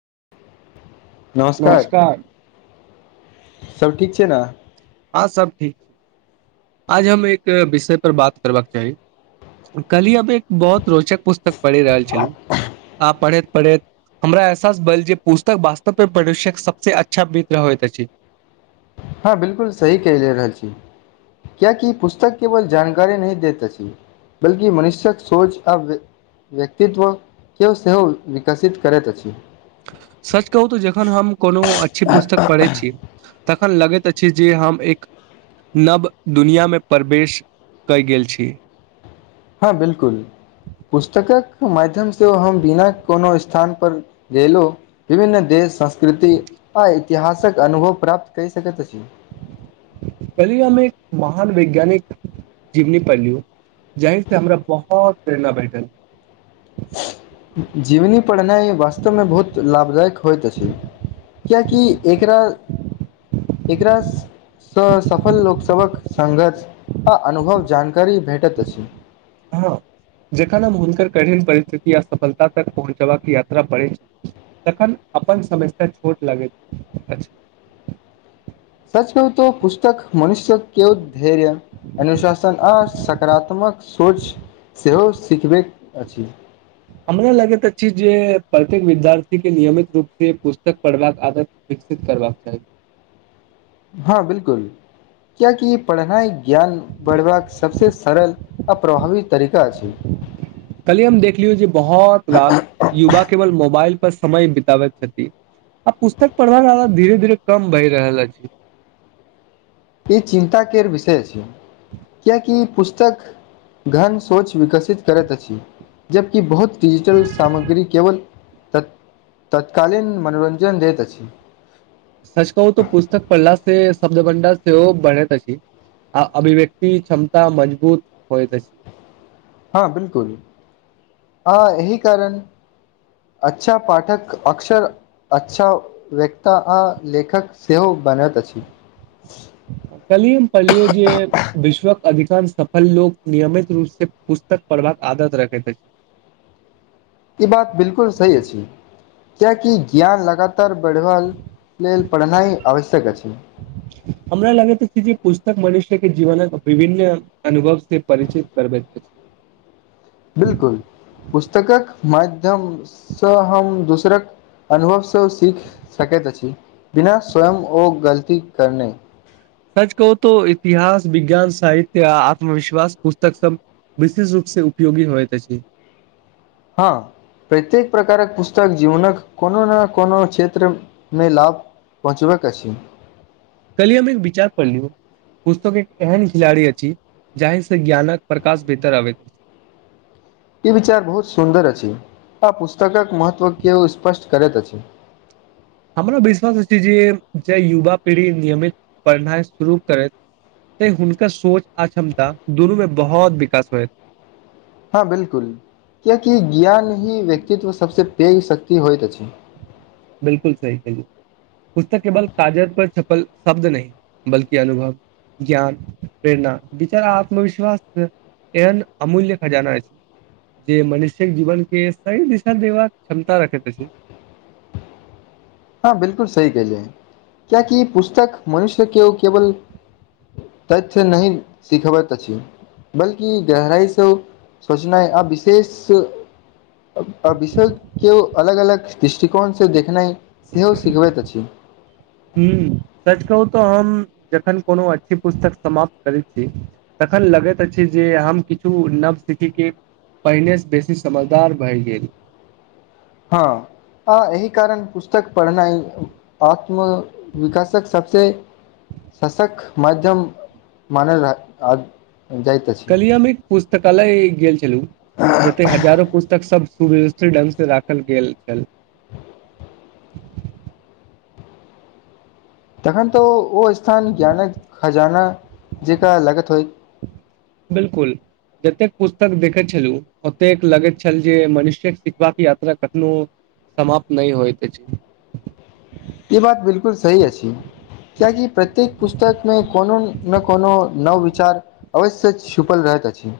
[unintelligible] नमस्कार। सब ठीक छै ने। हँ सब ठीक छै आज हम एक विषय पर बात करबाक चाही कली अब एक बहुत रोचक पुस्तक पढ़ि रहल छलहु आ पढ़ैत- पढ़ैत हमरा एहसास भेल जे पुस्तक वास्तवक सबसँ अच्छा बित होइत अछि। हँ बिलकुल सही कहि ले रहल छी कियकि पुस्तक केवल जानकारी नहि दैत अछि बल्कि मनुष्यक सोच आ व्यक्तित्वके सेहो विकसित करैत अछि। सच कहू तऽ जखन हम कोनो अच्छी पुस्तक पढ़ै छी। तखन लगैत अछि जे हम एक नव दुनियामे प्रवेश कय गेल छी। हँ बिलकुल पुस्तकक माध्यम से हम बिना कोनो स्थान पर गेलहु विभिन्न देश सं। कृति आ। इतिहासक अनुभव प्राप्त कऽ सकैत अछि। कहलियै हम एक महान वैज्ञानिक जीवनी पढ़लिय जहिसँ हमरा बहुत प्रेरणा भेटल। जीवनी पढ़नाइ वास्तवमे बहुत लाभदायक होइत अछि किएकि एकरा एकरा। स सफल लोक सबक। संघर्ष आ अनुभव जानकारी भेटत अछि। हाँ जखन हम हुनकर कठिन परिस्थिति आ सफलता तक पहुँचबाक यात्रा पड़े, तखन अपन समस्या छोट लागैत अछि। सच कहु ते पुस्तक मनुष्यके धैर्य, अनुशासन आ सकारात्मक सोच सेहो सिखबैत अछि। हमरा लगैत अछि जे प्रत्येक विद्यार्थीके नियमित रूप से पुस्तक पढ़बाक आदत विकसित करबाक चाही। हाँ बिलकुल कियाकी पढ़नाय ज्ञान बढ़बाक सबसे सरल आ प्रभावी तरीका छै। कल्हि हम देखलियौ जे बहुत रास युवा केवल मोबाइल पर समय बिताबे छथी आ पुस्तक पढ़वा वाला धीरे- धीरे कम भय रहल अछी। इ चिन्ताक केर विषय अछि कियाकि पुस्तक घन सोच विकसित करत अछि, जबकि बहुत डिजिटल सामग्री केवल त तत्कालीन मनोरंजन दैत अछि। सच कहू त पुस्तक पढ़ला से शब्द भंडार सेहो बढ़ैत अछी आ अभिव्यक्ति क्षमता मजबूत होएत अछी। हाँ बिलकुल आ एहि कारण अच्छा पाठक अक्सर अच्छा व्यक्ता आ लेखक सेहो बनत अछि। कल्हि हम पढ़लियौ जे विश्वक अधिकांश सफल लोक नियमित रूप से पुस्तक पढ़बाक आदत रखैत अछि। इ बात बिलकुल सही अछि कियाकि ज्ञान लगा तर बढ़बा लेल पढ़नाय आवश्यक अछि। हमरा लगैत अछि जे पुस्तक मनुष्य के जीवनक विभिन्न अनुभव से परिचित करबैत अछी। बिलकुल पुस्तकक माध्यमसँ हम दोसरक अनुभव त सीख सकैत अछी। बिना स्वयं ओ गलती करने सच कहू तो इतिहास, विज्ञान, साहित्य आ आत्मविश्वास पुस्तक सब विशेष रूप से उपयोगी होएत अछि। हाँ प्रत्येक प्रकारक पुस्तक जीवनक कोनो ने कोनो क्षेत्रमे लाभ पहुँचबक अछि। कली हम एक विचार पढ़लियौ पुस्तक एक एहन खिलाड़ी अछि जाहि से ज्ञानक प्रकाश बेहतर आबै। इ विचार बहुत सुन्दर अछि आ पुस्तकक महत्व केओ स्पष्ट करत अछि। हमरा विश्वास अछि जे जे युवा पीढ़ी नियमित पढ़नाय शुरू करैत तै हुनकर सोच आ क्षमता दुनूमे बहोत विकास होय। हँ बिलकुल कियाकि की होएत अछी। बिलकुल सही केली पुस्तक केवल काजत पर छपल शब्द नहि, बल्कि अनुभव, ज्ञान, प्रेरणा, विचार आ आत्मविश्वास एहन अमूल्य खजाना अछि, जे मनुष्यक जीवन के सही दिशा देबाक क्षमता रखैत अछि। हाँ बिलकुल सही केलिये कियाकि पुस्तक मनुष्य के केवल तथ्य नहि सिखबैत अछि, बल्कि गहराई से सोचनाय आ विशेष आ विशेष केओ अलग -अलग दृष्टिकोण से देखनाय हम्म सच कहु त हम जखन कोनो अच्छी पुस्तक समाप्त करै छी तखन लगैत अछि जे हम किछु नव सिखिके पहिने से बेसी समझदार भय गेल। हाँ आ एहि कारण पुस्तक पढ़नाइ आत्मविकासक सबसे सशक माध्यम मानल रहल आ कलि हमे एक पुस्तक तकालय गेल हेलो जेते हजारो पुस्तक सब सुव्यवस्थित ढंग से राखल गेल छल। तखन ते ओ -ओ स्थान ज्ञानक खजाना जेका लगत होइ। बिलकुल जतेक पुस्तक देखैत छलु, ओतेक लगैत छल जे मनुष्यक सिखबाक यात्रा कखनो समाप्त ने होएत अछि। इ बात बिलकुल सही अछि कियाकि प्रत्येक पुस्तकमे कोनो न कोनो नव विचार अवश्य छुपल रहत अछि।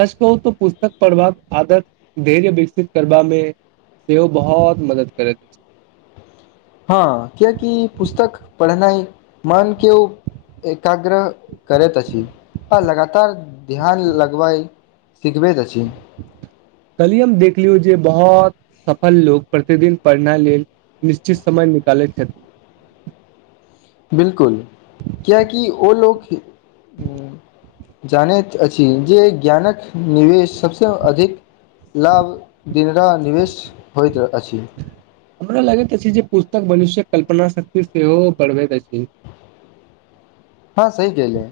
सच कहू त पुस्तक पढ़बाक आदत धैर्य विकसित करबा मे सेहो बहुत मदद करैत अछि। हँ कियाकि पुस्तक पढ़नाइ मनक के ओ एकाग्रह करैत अछि आ लगातार ध्यान लगबैत सिखबैत अछि। कलिय हम देख लियौ जे बहुत सफल लोक प्रतिदिन पढ़नाइ लेल निश्चित समय निकालैत छथिन। बिलकुल कियकि ओ लोक जानैत अछि जे ज्ञानक निवेश सभसँ अधिक लाभ दिनरा निवेश होइत रह। हमरा लगे जे पुस्तक मनुष्यक। कल्पना शक्ति सेहो बढ़बैत अछि। हँ सही कहले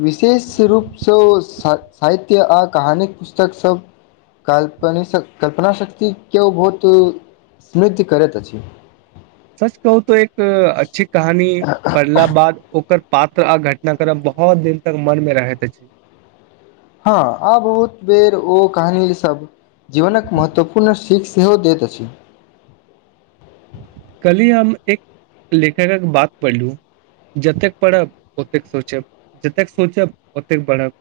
विशेष रूपसँ सा साहित्य आ कहानी पुस्तकसभ काल्प कल्पनाशक्तिक केओ बहुत समृद्ध करैत अछि। सच कहू तो एक अच्छी कहानी पढ़ला बाद ओकर। पात्र आ घटना करब बहुत दिन तक मन मे रहैत अछि। हँ आ बहुत बेर ओ कहानीसभ जीवनक महत्वपूर्ण सीख सेहो दैत अछि। कली हम एक लेखकक बात पढ़लू जतेक पढ़ब ओतेक सोचब जतेक सोचब ओतेक पढ़ब।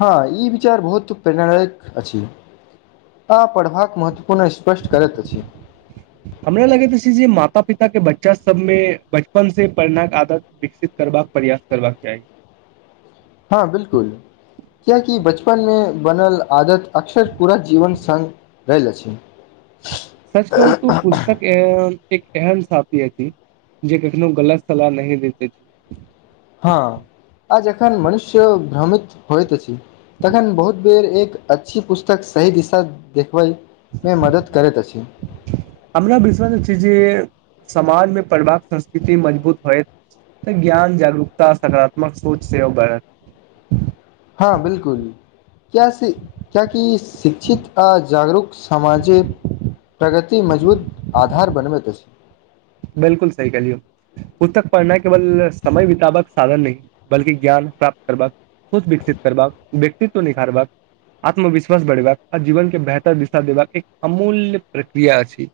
हँ ई विचार बहुत प्रेरणादायक अछि आ पढ़बाक महत्व। हमरा लगै छै जे माता पिता के बच्चे। बच्चा सबमे बचपन से पढ़नाक आदत विकसित करबाक प्रयास करबाक चाही। हँ बिलकुल कियकि बचपनमे बनल आदत अक्सर पूरा जीवन सङग रहल अछि। सच कहू तू पुस्तक एहन- एक एहन साथीथ जे कखनो गलत सलाह नही देते छै। हँ आ जखन मनुष्य भ्रमित होइत अछि तखन बहुत बेर एक अच्छी पुस्तक सही दिशा देख। ओहिमे मदद करेत अछि। हमरा विश्वस अछि जे समाजमे पढ़बाक संस्कृति मजबूत होयत तऽ ज्ञान जागरूकता सकारात्मक सोच सेहो बढ़त। कियकि शिक्षित आ जागरूक समामाजिक प्रगति मजबूत आधार बनबैत अछि। बिलकुल सी कहलियौ पुस्तक पढ़नाइ केवल समय बितबबाक साधन नहि बल्कि ज्ञान प्राप्त करबाक सोच विकसित करबाक व्यक्तित्व निखारबाक आत्मविश्वास बढ़ेबाक आ जीवन के बेहतर दिशा देबाक एक अमूल्य प्रक्रिया अछि।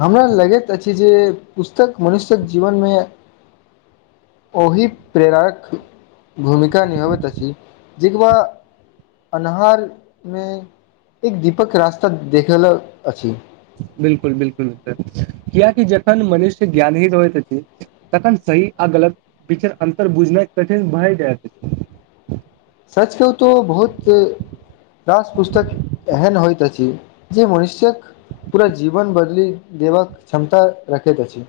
हमरा लगैत अछि जे पुस्तक मनुष्यक जीवन मे ओहि प्रेरारक भूमिका निभाबैत अछि जेकबा अन्हार मे एक दीपक रास्ता देखेल अछि। बिलकुल -बिलकुल कियकि जखन मनुष्य ज्ञान ही रहैत अछि तखन सही आ गलत पीचर अन्तर बुझनाइ कठिन भय जाइत अछि। सचके ओ तऽ बहुत रास पुस्तक एहन होइत अछि जे मनुष्यक। पूरा जीवन बदली। देबाक क्षमता रखैत अछि।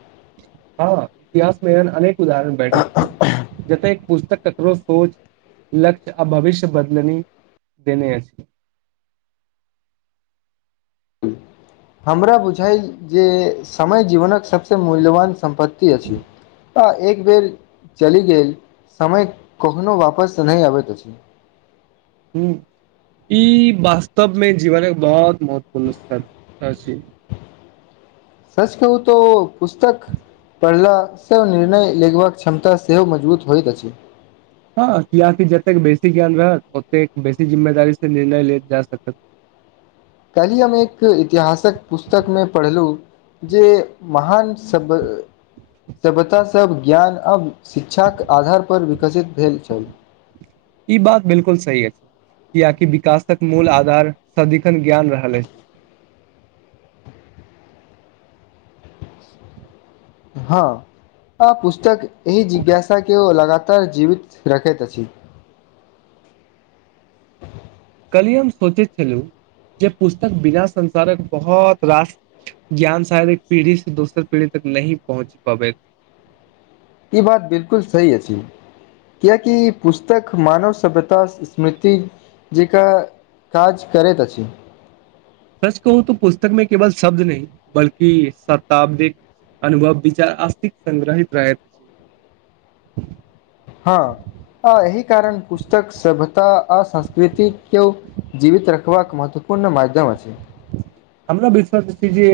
हँ इतिहासमे एहन अनेक उदरण बैठैत छी जतेक। पुस्तक ककरो सोच लक्ष्य आ भविष्य बदलनी देने अछि। हमरा बुझाइ जे समय जीवनक सबस मूल्यवान। सम्पत्ति अछि। तऽ एक बेर चलि गेल समय कखनो वापस नहि अबैत अछि। ह ई वास्तवमे जीवन एक बहुत महत्वपूर्ण स् छै। सच कहू तऽ ओ पुस्तक पढ़लाँ निर्णय लेगबाक क्षमता सेहो मजबूत होइत अछि। हँ कियकि जतेक बेसी ज्ञान रहत ओतेक बेसी जिम्मेदारी से निर्णय ल जा सकत। काल्हि हम एक इतिहासक पुस्तकमे पढ़लहुँ जे महान सभ्य सभ्यतासभ ज्ञान आब शिक्षाक आधारपर विकसित भेल छल। ई बात बिलकुल सही अछि किआकि विकासक मूल आधार सदिखन ज्ञान रहल अछि। हँ आ पुस्तक एहि जिज्ञासा के ओ लगातार जीवित रखैत अछि। कली हम सोचैत छलहु जे पुस्तक बिना संसारक बहुत रास ज्ञान सागर एक पीढ़ी से दोसर पीढ़ी तक नहिही पहुँच पबैत। ई बात बिलकुल सही अछि कियकि पुस्तक मानव सभ्यता स्मृति जी का काज करैत अछि। सच कहू त पुस्तक में केवल शब्द नहि बल्कि शताब्दिक अनुभव विचार अस््तिक संग्रहित रहेत अछि। हँ आ एहिहि कारण पुस्तक सता आ संस्कृतिक के जीवित रखबाक महत्व। हमरा विश्वास जे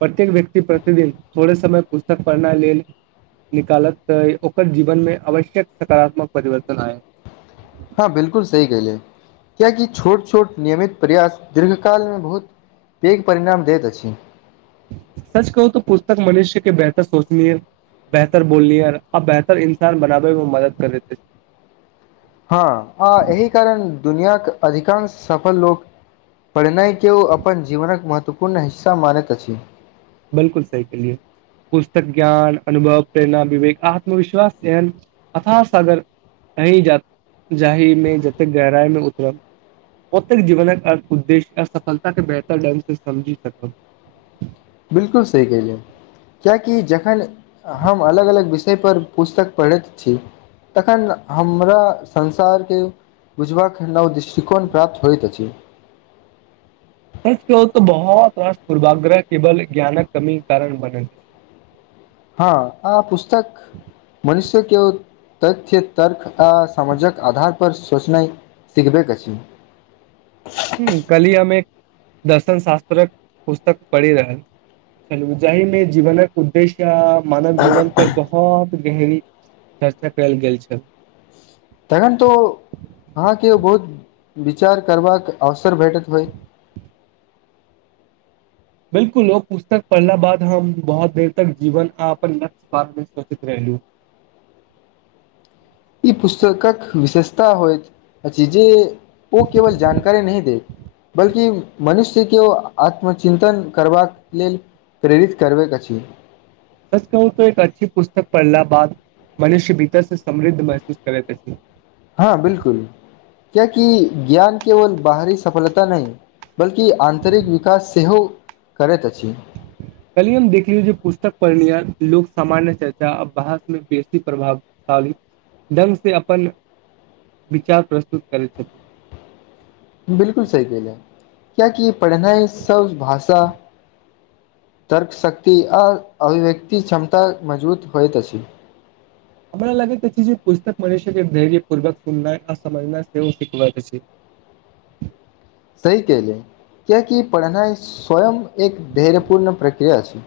प्रत्येक व्यक्ति प्रतिदिन थोड़े समय पुस्तक पढ़नाइ लेल निकालत तऽ ओकर जीवनमे आवश्यक सकारात्मक परिवर्तन आय। हँ बिलकुल सही कलै कियाकि छोट- छोट नियमित प्रयास दीर्घकालमे बहुत पैघ परिणाम दैत अछि। सच कहू तऽ पुस्तक मनुष्य के बेहतर सोचनी ह बेहतर बोलनी आ बेहतर इन्सान बनाबेमे मदद करत। हँ आ एहि कारण दुनियाक अधिकांश सफल लोक पढ़नाइ के ओ अपन जीवनक महत्वपूर्ण हिस्सा मानैत अछि। बिलकुल सही के लि पुस्तक ज्ञान अनुभव प्रेरणा विवेक आत्मविश्वास एहन अथाश अगर अ जा जाहिमे जते गहराइ मे उतरब ओतेक जीवनक अर्थ उद्देश्य आ सफलता के बेहतर ढंग से समझि सकब। बिलकुल सही कलियै कियाकि जखन। हम अलग- अलग विषय। पर पुस्तक पढ़ैत छी तखन हमरा संसार के बुझबाक नवदिष्टि। प्राप्त होइत अछि। सच कह त बहुत वर्ष पूर्वाग्रह केवल ज्ञानक कमी कारण बने छै। हँ आ पुस्तक मनुष्य के तथ्य। तर्क आ समामाजके आधार। पर सोचनाइ सिखबै अछि। कली हम एक दर्शन शास्त्रक पुस्तक पढ़ि रहल छल जाहिमे जीवनक उद्देश्य। मानव जीवन पर बहुत। गहरी चर्चा कल गेल छल। तखन तो अहाँके बहुत विचार करबाक आवश। असर भेटैत होइ। बिलकुल ओ पुस्तक पढ़ला बाद हम बहुत देर तक जीवन आ अपन लक्ष्य पात मे सुरचित रहलू। ई पुस्तकक विशेषता होइ अछि जे। ओ केवल जानकारी नहि देत। बल्कि मनुष्य के ओ आत्मचिन्तन करबाक लेल प्रेरित करबाकैत अछि। सच कहू त एक अच्छी पुस्तक पढ़ला बाद मनुष्य भीतर से समृद्ध महसूस करेेथि। हँ बिलकुल क्या कि ज्ञान केवल बाहरी सफलता नई। बल्कि आन्तरिक विकास सेहो। करैत अछी। कलिय हम देखलियौ जे पुस्तक पढ़णय लोक सामान्य चर्चा आ बहासमे बेसी प्रभावशाली ढ्ंग से अपन विचार प्रस्तुत करैत छथिन। बिलकुल सही क ल कियकि पढ़नाइ सब भाषा तर्कशक्त आ अभिव्यक्त क्षमता मजबूत होइतत अछि। हमरा लगे प जे पुस्तक मि छै धैर्य पूर्वक सुनना आ समझना से सीख छै। सही कहलो कियाकि पढ़नाइ। स्वयं एक धैर्यपूर्ण प्रक्रिया छै।